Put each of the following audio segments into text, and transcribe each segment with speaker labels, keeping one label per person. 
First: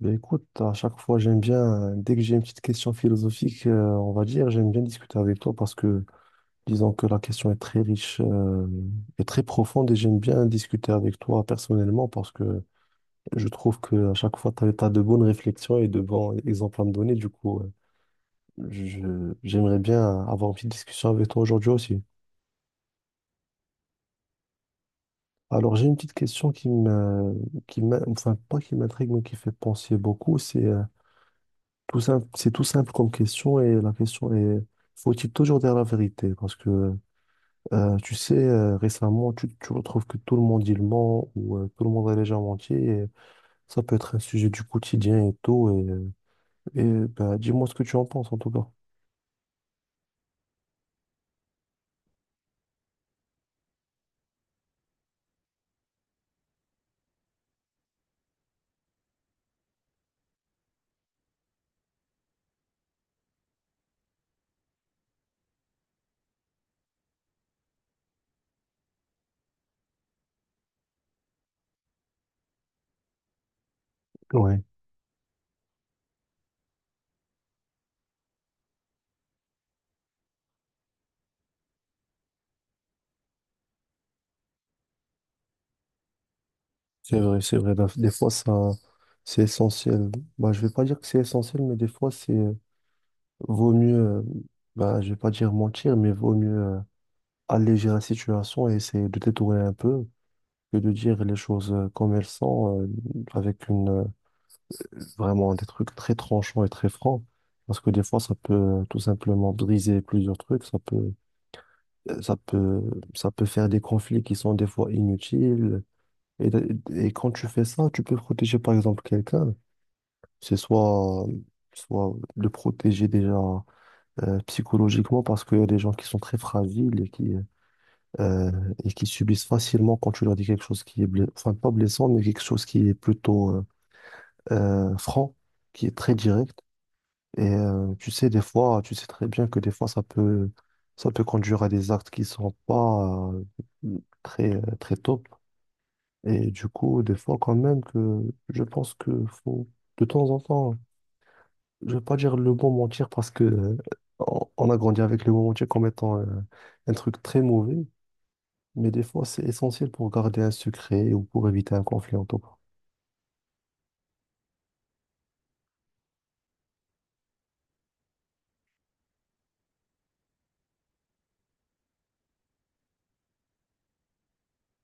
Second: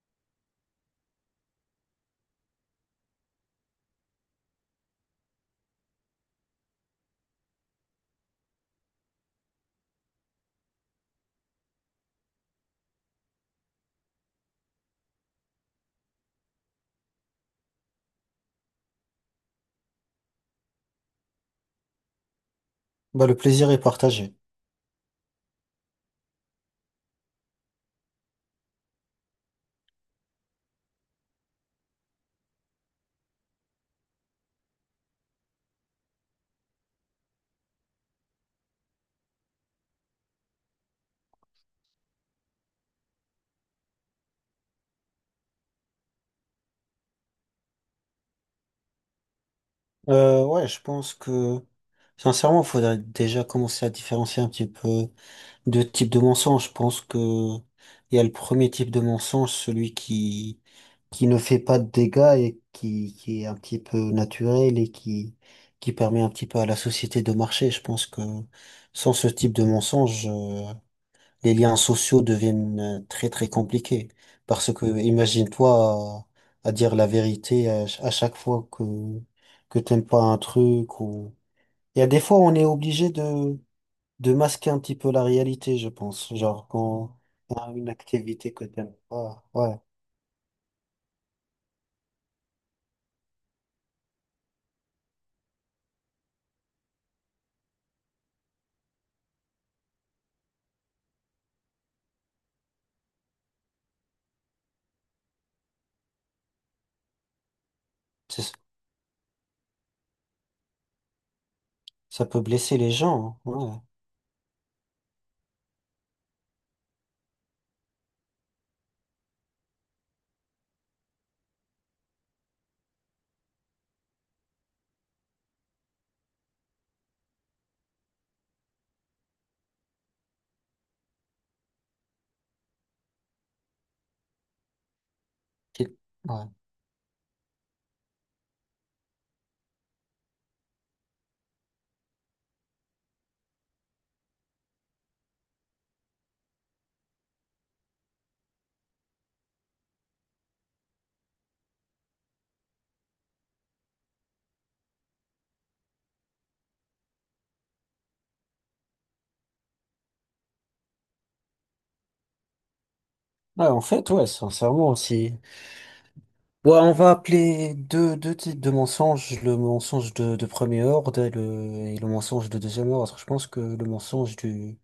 Speaker 1: Ben écoute, à chaque fois, j'aime bien, dès que j'ai une petite question philosophique, on va dire, j'aime bien discuter avec toi parce que, disons que la question est très riche, et très profonde et j'aime bien discuter avec toi personnellement parce que je trouve que à chaque fois, tu as, de bonnes réflexions et de bons exemples à me donner. Du coup, j'aimerais bien avoir une petite discussion avec toi aujourd'hui aussi.
Speaker 2: Bah, le plaisir est partagé.
Speaker 1: Alors, j'ai une petite question enfin, pas qui m'intrigue, mais qui fait penser beaucoup, Tout simple, c'est tout simple comme question et la question est, faut-il toujours dire la vérité? Parce que tu sais, récemment, tu retrouves que tout le monde il ment ou tout le monde a déjà menti et ça peut être un sujet du quotidien et tout. Et bah, dis-moi ce que tu en penses en tout cas.
Speaker 2: Ouais, je pense que, sincèrement, il faudrait déjà commencer à différencier un petit peu deux types de mensonges. Je pense que il y a le premier type de mensonge, celui qui ne fait pas de dégâts et qui est un petit peu naturel et qui permet un petit peu à la société de marcher. Je pense que sans ce type de mensonge, les liens sociaux deviennent très très compliqués.
Speaker 1: Ouais,
Speaker 2: Parce que imagine-toi à dire la vérité à, à chaque fois que t'aimes pas un truc ou... Il y a des fois on est obligé de masquer un petit peu la réalité, je pense. Genre quand
Speaker 1: c'est vrai,
Speaker 2: on
Speaker 1: c'est
Speaker 2: a
Speaker 1: vrai. Bah,
Speaker 2: une
Speaker 1: des fois, ça,
Speaker 2: activité que t'aimes
Speaker 1: c'est
Speaker 2: pas, ouais,
Speaker 1: essentiel. Bah, je vais pas dire que c'est essentiel, mais des fois, c'est vaut mieux, bah, je vais pas dire mentir, mais vaut mieux euh, alléger la situation et essayer de détourner un peu. Que de dire les choses comme elles sont, avec vraiment des trucs très tranchants et très francs. Parce que des fois, ça
Speaker 2: c'est ça
Speaker 1: peut tout simplement briser plusieurs trucs, euh, ça
Speaker 2: peut blesser
Speaker 1: peut,
Speaker 2: les
Speaker 1: ça
Speaker 2: gens,
Speaker 1: peut
Speaker 2: hein,
Speaker 1: faire
Speaker 2: ouais.
Speaker 1: des conflits qui sont des fois inutiles. Et, et quand tu fais ça, tu peux protéger par exemple quelqu'un. C'est soit, euh, soit le protéger déjà psychologiquement parce qu'il y a des gens qui sont très fragiles euh, et qui subissent facilement quand tu leur dis quelque chose qui est blessant, enfin pas blessant, mais quelque chose qui est plutôt franc, qui est
Speaker 2: Qu'il-
Speaker 1: très
Speaker 2: ouais.
Speaker 1: direct. Et tu sais, des fois, tu sais très bien que des fois, ça peut conduire à des actes qui sont pas très, très top. Et du coup, des fois, quand même, que je pense que faut, de temps en temps, je vais pas dire le bon mentir parce que on a grandi avec le bon mentir comme étant un truc très mauvais. Mais des fois, c'est essentiel pour garder un secret ou pour éviter un conflit en tout cas.
Speaker 2: Ouais, en fait, ouais, sincèrement, si, Ouais, on va appeler deux types de mensonges, le mensonge de premier ordre et le mensonge de deuxième ordre. Je pense que le mensonge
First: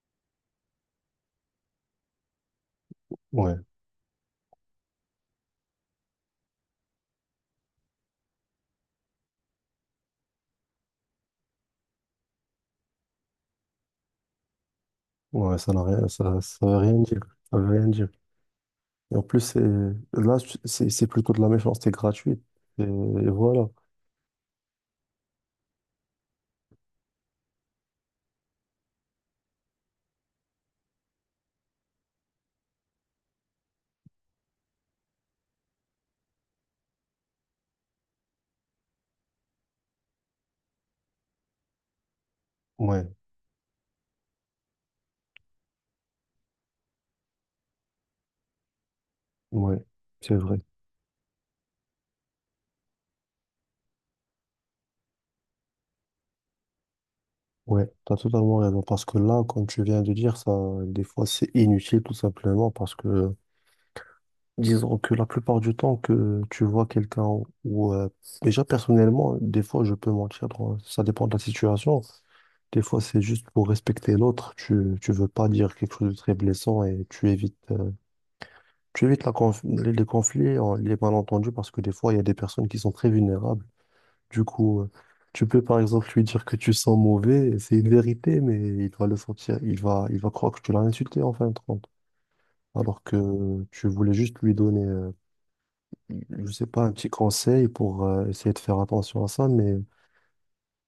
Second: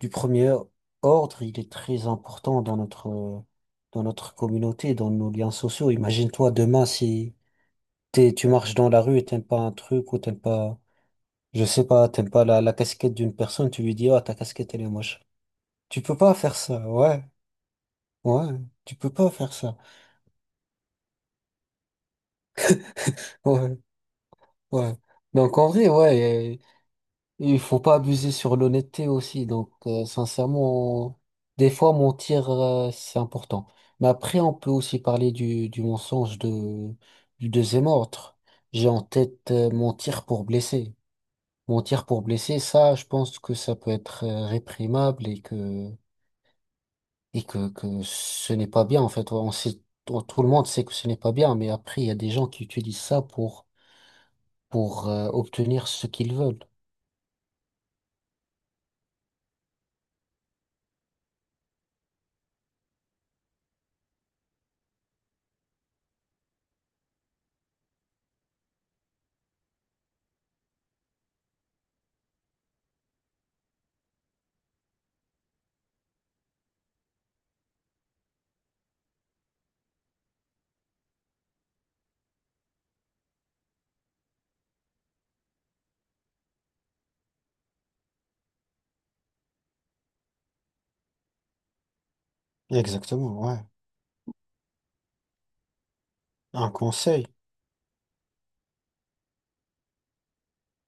Speaker 2: du premier ordre, il est très important
Speaker 1: Ouais,
Speaker 2: dans notre communauté, dans nos liens sociaux. Imagine-toi demain si tu marches dans la rue et t'aimes pas un truc ou t'aimes pas, je sais pas, t'aimes pas la casquette d'une personne, tu lui dis, ah, ta casquette, elle est moche.
Speaker 1: ouais, ça n'a
Speaker 2: Tu
Speaker 1: rien,
Speaker 2: peux pas
Speaker 1: ça,
Speaker 2: faire
Speaker 1: ça veut
Speaker 2: ça,
Speaker 1: rien dire.
Speaker 2: ouais,
Speaker 1: Ça veut rien dire.
Speaker 2: ouais, tu peux
Speaker 1: Et en
Speaker 2: pas
Speaker 1: plus,
Speaker 2: faire
Speaker 1: c'est,
Speaker 2: ça,
Speaker 1: là, c'est plutôt de la méchanceté gratuite. Et voilà.
Speaker 2: ouais, ouais. Donc en vrai, ouais. Et il faut pas abuser sur l'honnêteté aussi. Donc, sincèrement, des fois, mentir, c'est important. Mais après, on peut aussi parler du mensonge du deuxième ordre. J'ai en tête, mentir pour blesser. Mentir pour blesser, ça, je
Speaker 1: Ouais,
Speaker 2: pense que ça peut être réprimable et que ce n'est pas bien. En fait, on
Speaker 1: ouais,
Speaker 2: sait,
Speaker 1: c'est
Speaker 2: tout le
Speaker 1: vrai.
Speaker 2: monde sait que ce n'est pas bien, mais après, il y a des gens qui utilisent ça pour, pour obtenir ce qu'ils veulent.
Speaker 1: Ouais, t'as totalement raison. Parce que là, comme tu viens de dire, ça, des fois, c'est inutile, tout simplement. Parce que, disons que la plupart du temps que tu vois quelqu'un ou, euh, déjà, personnellement, des fois, je peux mentir. Ça dépend de la situation. Des fois, c'est juste pour respecter l'autre. Tu veux pas dire quelque chose de très blessant et tu évites. Tu évites les conflits, les malentendus, parce que des fois, il y a des personnes qui sont très vulnérables. Du coup, tu peux par exemple lui dire que tu sens mauvais, c'est une vérité, mais il va le sentir, il va croire que tu l'as insulté en fin de compte. Alors
Speaker 2: Exactement, ouais.
Speaker 1: que tu voulais juste lui donner, je sais
Speaker 2: Un
Speaker 1: pas, un petit
Speaker 2: conseil.
Speaker 1: conseil pour essayer de faire attention à ça, mais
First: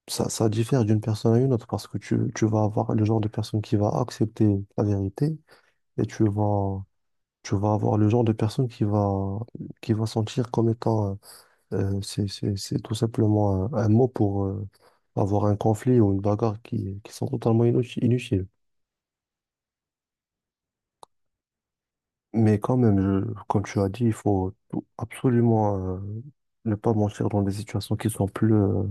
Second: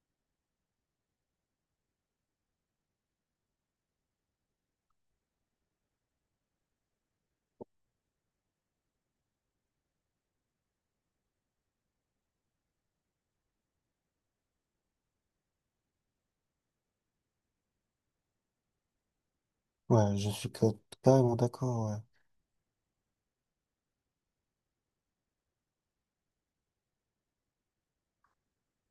Speaker 1: ça diffère d'une personne à une autre parce que tu vas avoir le genre de personne qui va accepter la vérité et tu vas avoir le genre de personne qui va sentir comme étant, c'est tout simplement un mot pour avoir un conflit ou une bagarre qui sont totalement inutiles.
Speaker 2: Ouais, je suis carrément d'accord, ouais.
Speaker 1: Mais quand même, comme tu as dit, il faut absolument ne pas mentir dans des situations qui sont plus,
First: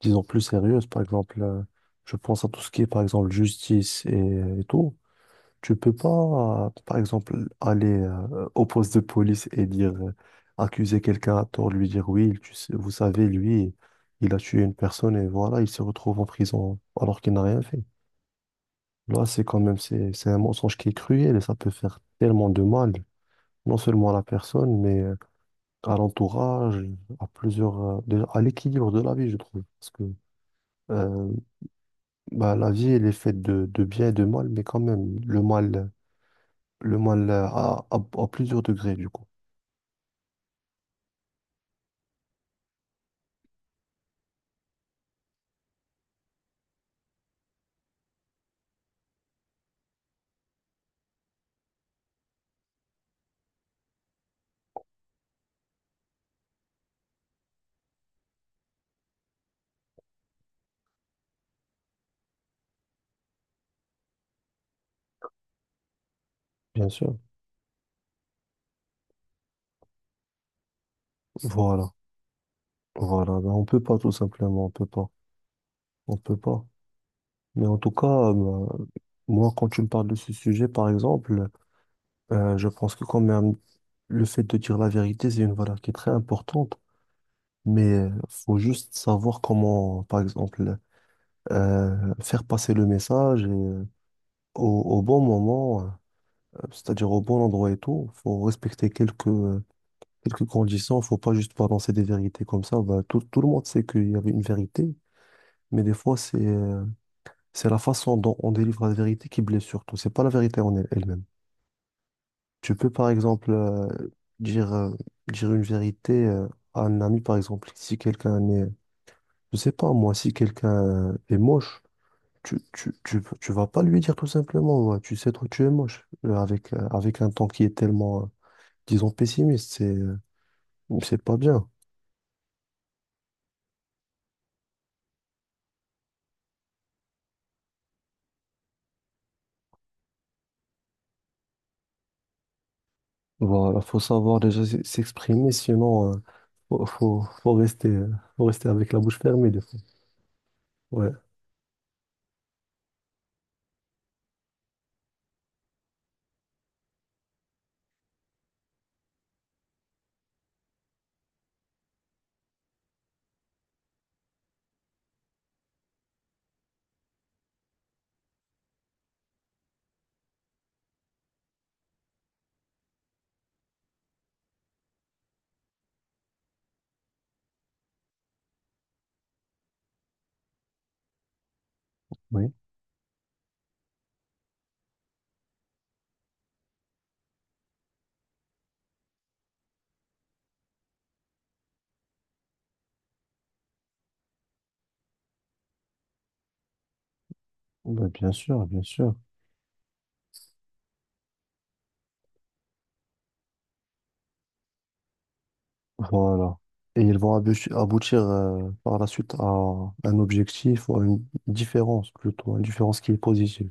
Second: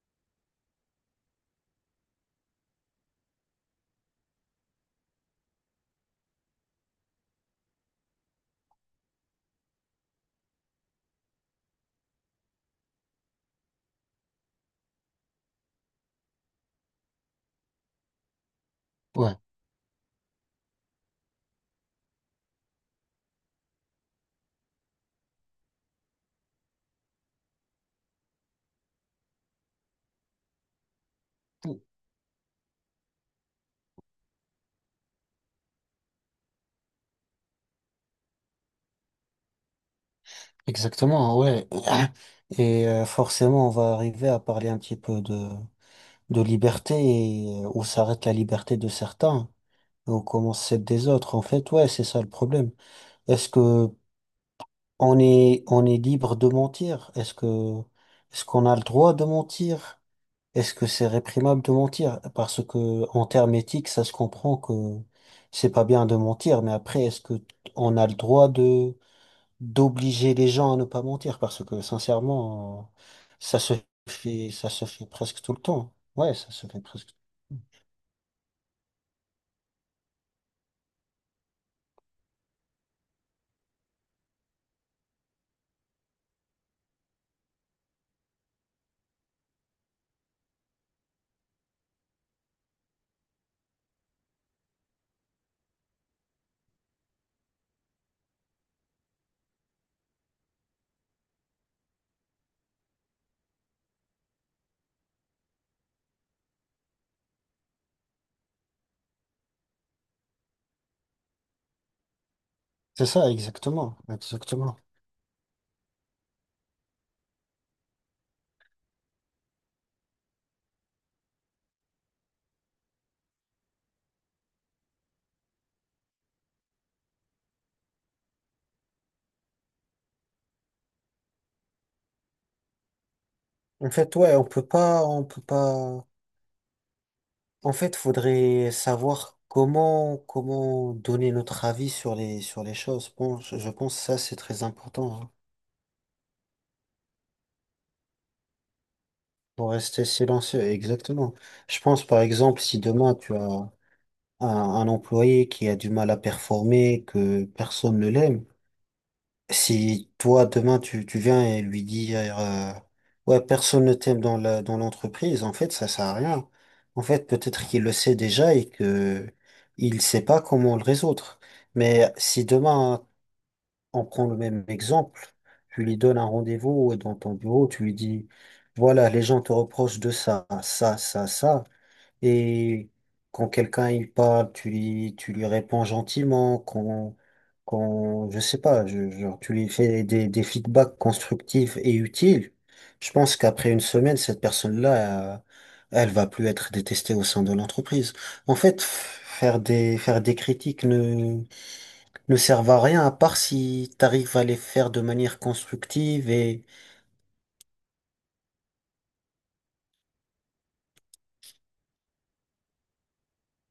Speaker 1: disons, plus sérieuses. Par exemple, je pense à tout ce qui est, par exemple, justice et tout. Tu peux pas, par exemple, aller au poste de police et dire, accuser quelqu'un à tort, lui dire oui, vous savez, lui, il a tué une personne et voilà, il se retrouve en prison alors qu'il n'a rien fait. Là,
Speaker 2: Ouais,
Speaker 1: c'est quand même, c'est un mensonge qui est cruel et ça peut faire tellement de mal, non seulement à la personne, mais à l'entourage, à plusieurs, déjà, à l'équilibre de la vie, je trouve. Parce que euh, bah, la vie, elle est faite de bien et de mal, mais quand même, le mal. Le mal à plusieurs degrés, du coup.
Speaker 2: exactement, ouais. Et forcément, on va arriver à parler un petit peu de liberté et où s'arrête la liberté de certains et où commence celle des autres. En fait, ouais, c'est ça le problème. Est-ce que on est libre de mentir? Est-ce qu'on a le droit de mentir? Est-ce que c'est réprimable de mentir? Parce que, en termes éthiques, ça se comprend que c'est pas bien de mentir, mais
Speaker 1: Bien
Speaker 2: après,
Speaker 1: sûr.
Speaker 2: est-ce que on a le droit de d'obliger les gens à ne pas mentir parce que
Speaker 1: Voilà.
Speaker 2: sincèrement,
Speaker 1: Voilà. Ben,
Speaker 2: ça
Speaker 1: on
Speaker 2: se
Speaker 1: peut pas, tout simplement.
Speaker 2: ça
Speaker 1: On
Speaker 2: se
Speaker 1: peut
Speaker 2: fait
Speaker 1: pas.
Speaker 2: presque tout le temps.
Speaker 1: On
Speaker 2: Ouais,
Speaker 1: peut
Speaker 2: ça
Speaker 1: pas.
Speaker 2: se fait presque.
Speaker 1: Mais en tout cas, moi, quand tu me parles de ce sujet, par exemple, je pense que quand même, le fait de dire la vérité, c'est une valeur qui est très importante. Mais faut juste savoir comment, par exemple, faire passer le message au, au bon moment, c'est-à-dire au bon endroit et tout. Faut respecter quelques, quelques conditions, faut pas juste balancer des vérités comme ça. Bah, tout, tout le monde sait qu'il y avait une vérité, mais des fois, c'est la façon dont on délivre la vérité qui blesse surtout. C'est pas la vérité en elle-même. Tu peux,
Speaker 2: C'est
Speaker 1: par
Speaker 2: ça,
Speaker 1: exemple,
Speaker 2: exactement,
Speaker 1: dire,
Speaker 2: exactement.
Speaker 1: euh, dire une vérité à un ami, par exemple. Si quelqu'un est, je sais pas, moi, si quelqu'un est moche, tu vas pas lui dire tout simplement, ouais, tu sais, toi, tu es moche. Avec un ton qui est tellement, disons, pessimiste, c'est pas bien.
Speaker 2: En fait, ouais, on peut pas, on peut pas. En fait, faudrait savoir comment, comment donner notre avis sur les choses. Bon, je
Speaker 1: Voilà,
Speaker 2: pense
Speaker 1: faut
Speaker 2: que ça, c'est
Speaker 1: savoir déjà
Speaker 2: très important, hein.
Speaker 1: s'exprimer, sinon faut, faut, faut rester, euh, faut rester avec la bouche fermée des
Speaker 2: Pour
Speaker 1: fois.
Speaker 2: rester silencieux,
Speaker 1: Ouais,
Speaker 2: exactement. Je pense, par exemple, si demain tu as un, un employé qui a du mal à performer, que personne ne l'aime. Si toi, demain, tu viens et lui dire, ouais, personne ne t'aime dans la, dans l'entreprise, en fait, ça sert à rien. En fait, peut-être qu'il le sait déjà et que il sait pas comment le résoudre. Mais si demain, on prend le même exemple, tu lui donnes un rendez-vous dans ton bureau, tu lui dis, voilà, les gens te reprochent de ça, ça, ça, ça.
Speaker 1: oui,
Speaker 2: Et quand quelqu'un il parle, tu lui réponds gentiment, quand, quand, je sais pas, genre, tu lui fais des feedbacks constructifs et utiles. Je pense qu'après une semaine, cette personne-là, elle va plus être détestée au sein de
Speaker 1: bah,
Speaker 2: l'entreprise.
Speaker 1: bien
Speaker 2: En
Speaker 1: sûr,
Speaker 2: fait,
Speaker 1: bien sûr.
Speaker 2: faire des critiques ne servent à rien à part si t'arrives à les faire de manière constructive
Speaker 1: Voilà.
Speaker 2: et,
Speaker 1: Et ils vont aboutir par la suite à un objectif ou à une différence plutôt, une différence qui est positive.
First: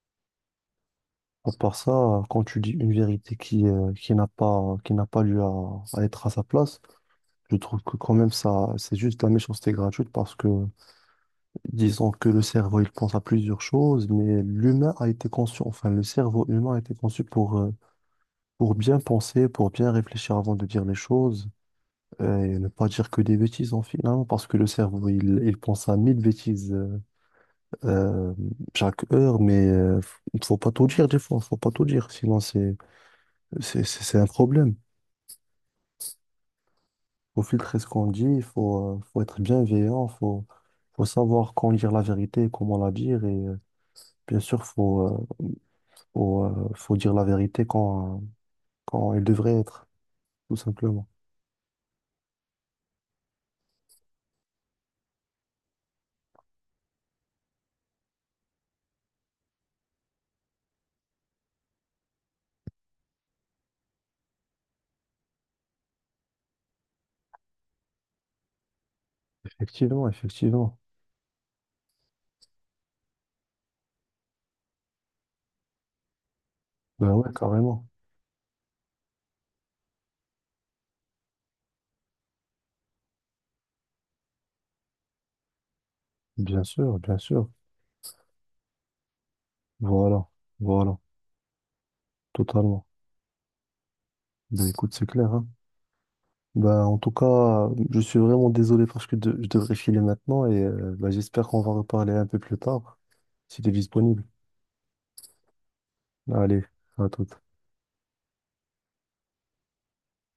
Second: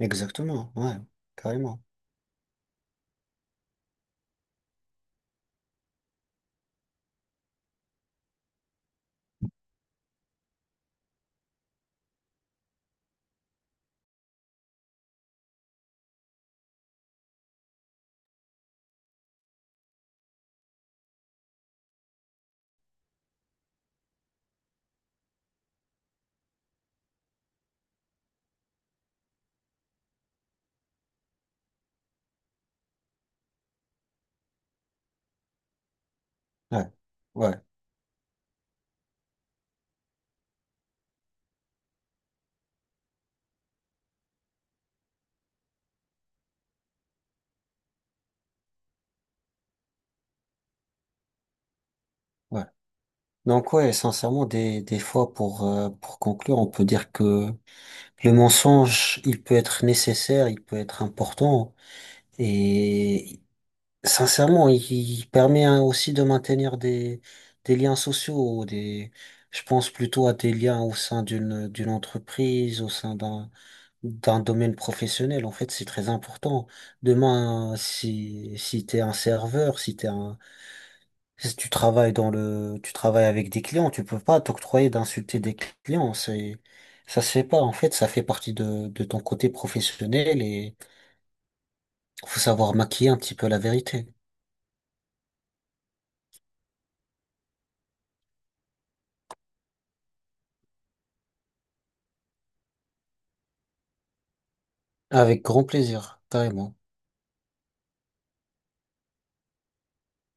Speaker 2: exactement, ouais,
Speaker 1: À part
Speaker 2: carrément,
Speaker 1: ça, quand tu dis une vérité qui n'a pas lieu à être à sa place, je trouve que quand même ça, c'est juste de la méchanceté gratuite parce que disons que le cerveau, il pense à plusieurs choses, mais l'humain a été conçu, enfin, le cerveau humain a été conçu pour bien penser, pour bien réfléchir avant de dire les choses, et ne pas dire que des bêtises, en finalement, parce que le cerveau, il pense à mille bêtises, euh, chaque heure, mais faut pas tout dire, des fois, faut pas tout dire, sinon c'est, c'est un problème.
Speaker 2: ouais,
Speaker 1: Faut
Speaker 2: ouais,
Speaker 1: filtrer ce qu'on dit, il faut, faut être bienveillant, faut, faut savoir quand dire la vérité, comment la dire, bien sûr, faut dire la vérité quand, quand elle devrait être, tout simplement.
Speaker 2: ouais. Donc ouais, sincèrement, des fois, pour conclure, on peut dire que le mensonge, il peut être nécessaire, il peut être important, et sincèrement, il permet hein, aussi de maintenir des liens sociaux, des, je pense
Speaker 1: Effectivement,
Speaker 2: plutôt à des
Speaker 1: effectivement.
Speaker 2: liens au sein d'une, d'une entreprise, au sein d'un, d'un domaine professionnel. En fait, c'est très important.
Speaker 1: Ben ouais,
Speaker 2: Demain,
Speaker 1: carrément.
Speaker 2: si, si t'es un serveur, si t'es un si tu travailles dans le, tu travailles avec des clients, tu peux pas t'octroyer d'insulter des clients, c'est,
Speaker 1: Bien sûr, bien
Speaker 2: ça se fait
Speaker 1: sûr.
Speaker 2: pas. En fait, ça fait partie de ton côté
Speaker 1: Voilà,
Speaker 2: professionnel et
Speaker 1: voilà,
Speaker 2: faut savoir
Speaker 1: totalement.
Speaker 2: maquiller un petit peu la vérité.
Speaker 1: Ben écoute, c'est clair, hein. Ben, en tout cas, je suis vraiment désolé parce que je devrais filer maintenant et ben, j'espère qu'on va reparler un peu plus tard, si t'es disponible.
Speaker 2: Avec grand plaisir,
Speaker 1: Allez,
Speaker 2: carrément.
Speaker 1: à tout.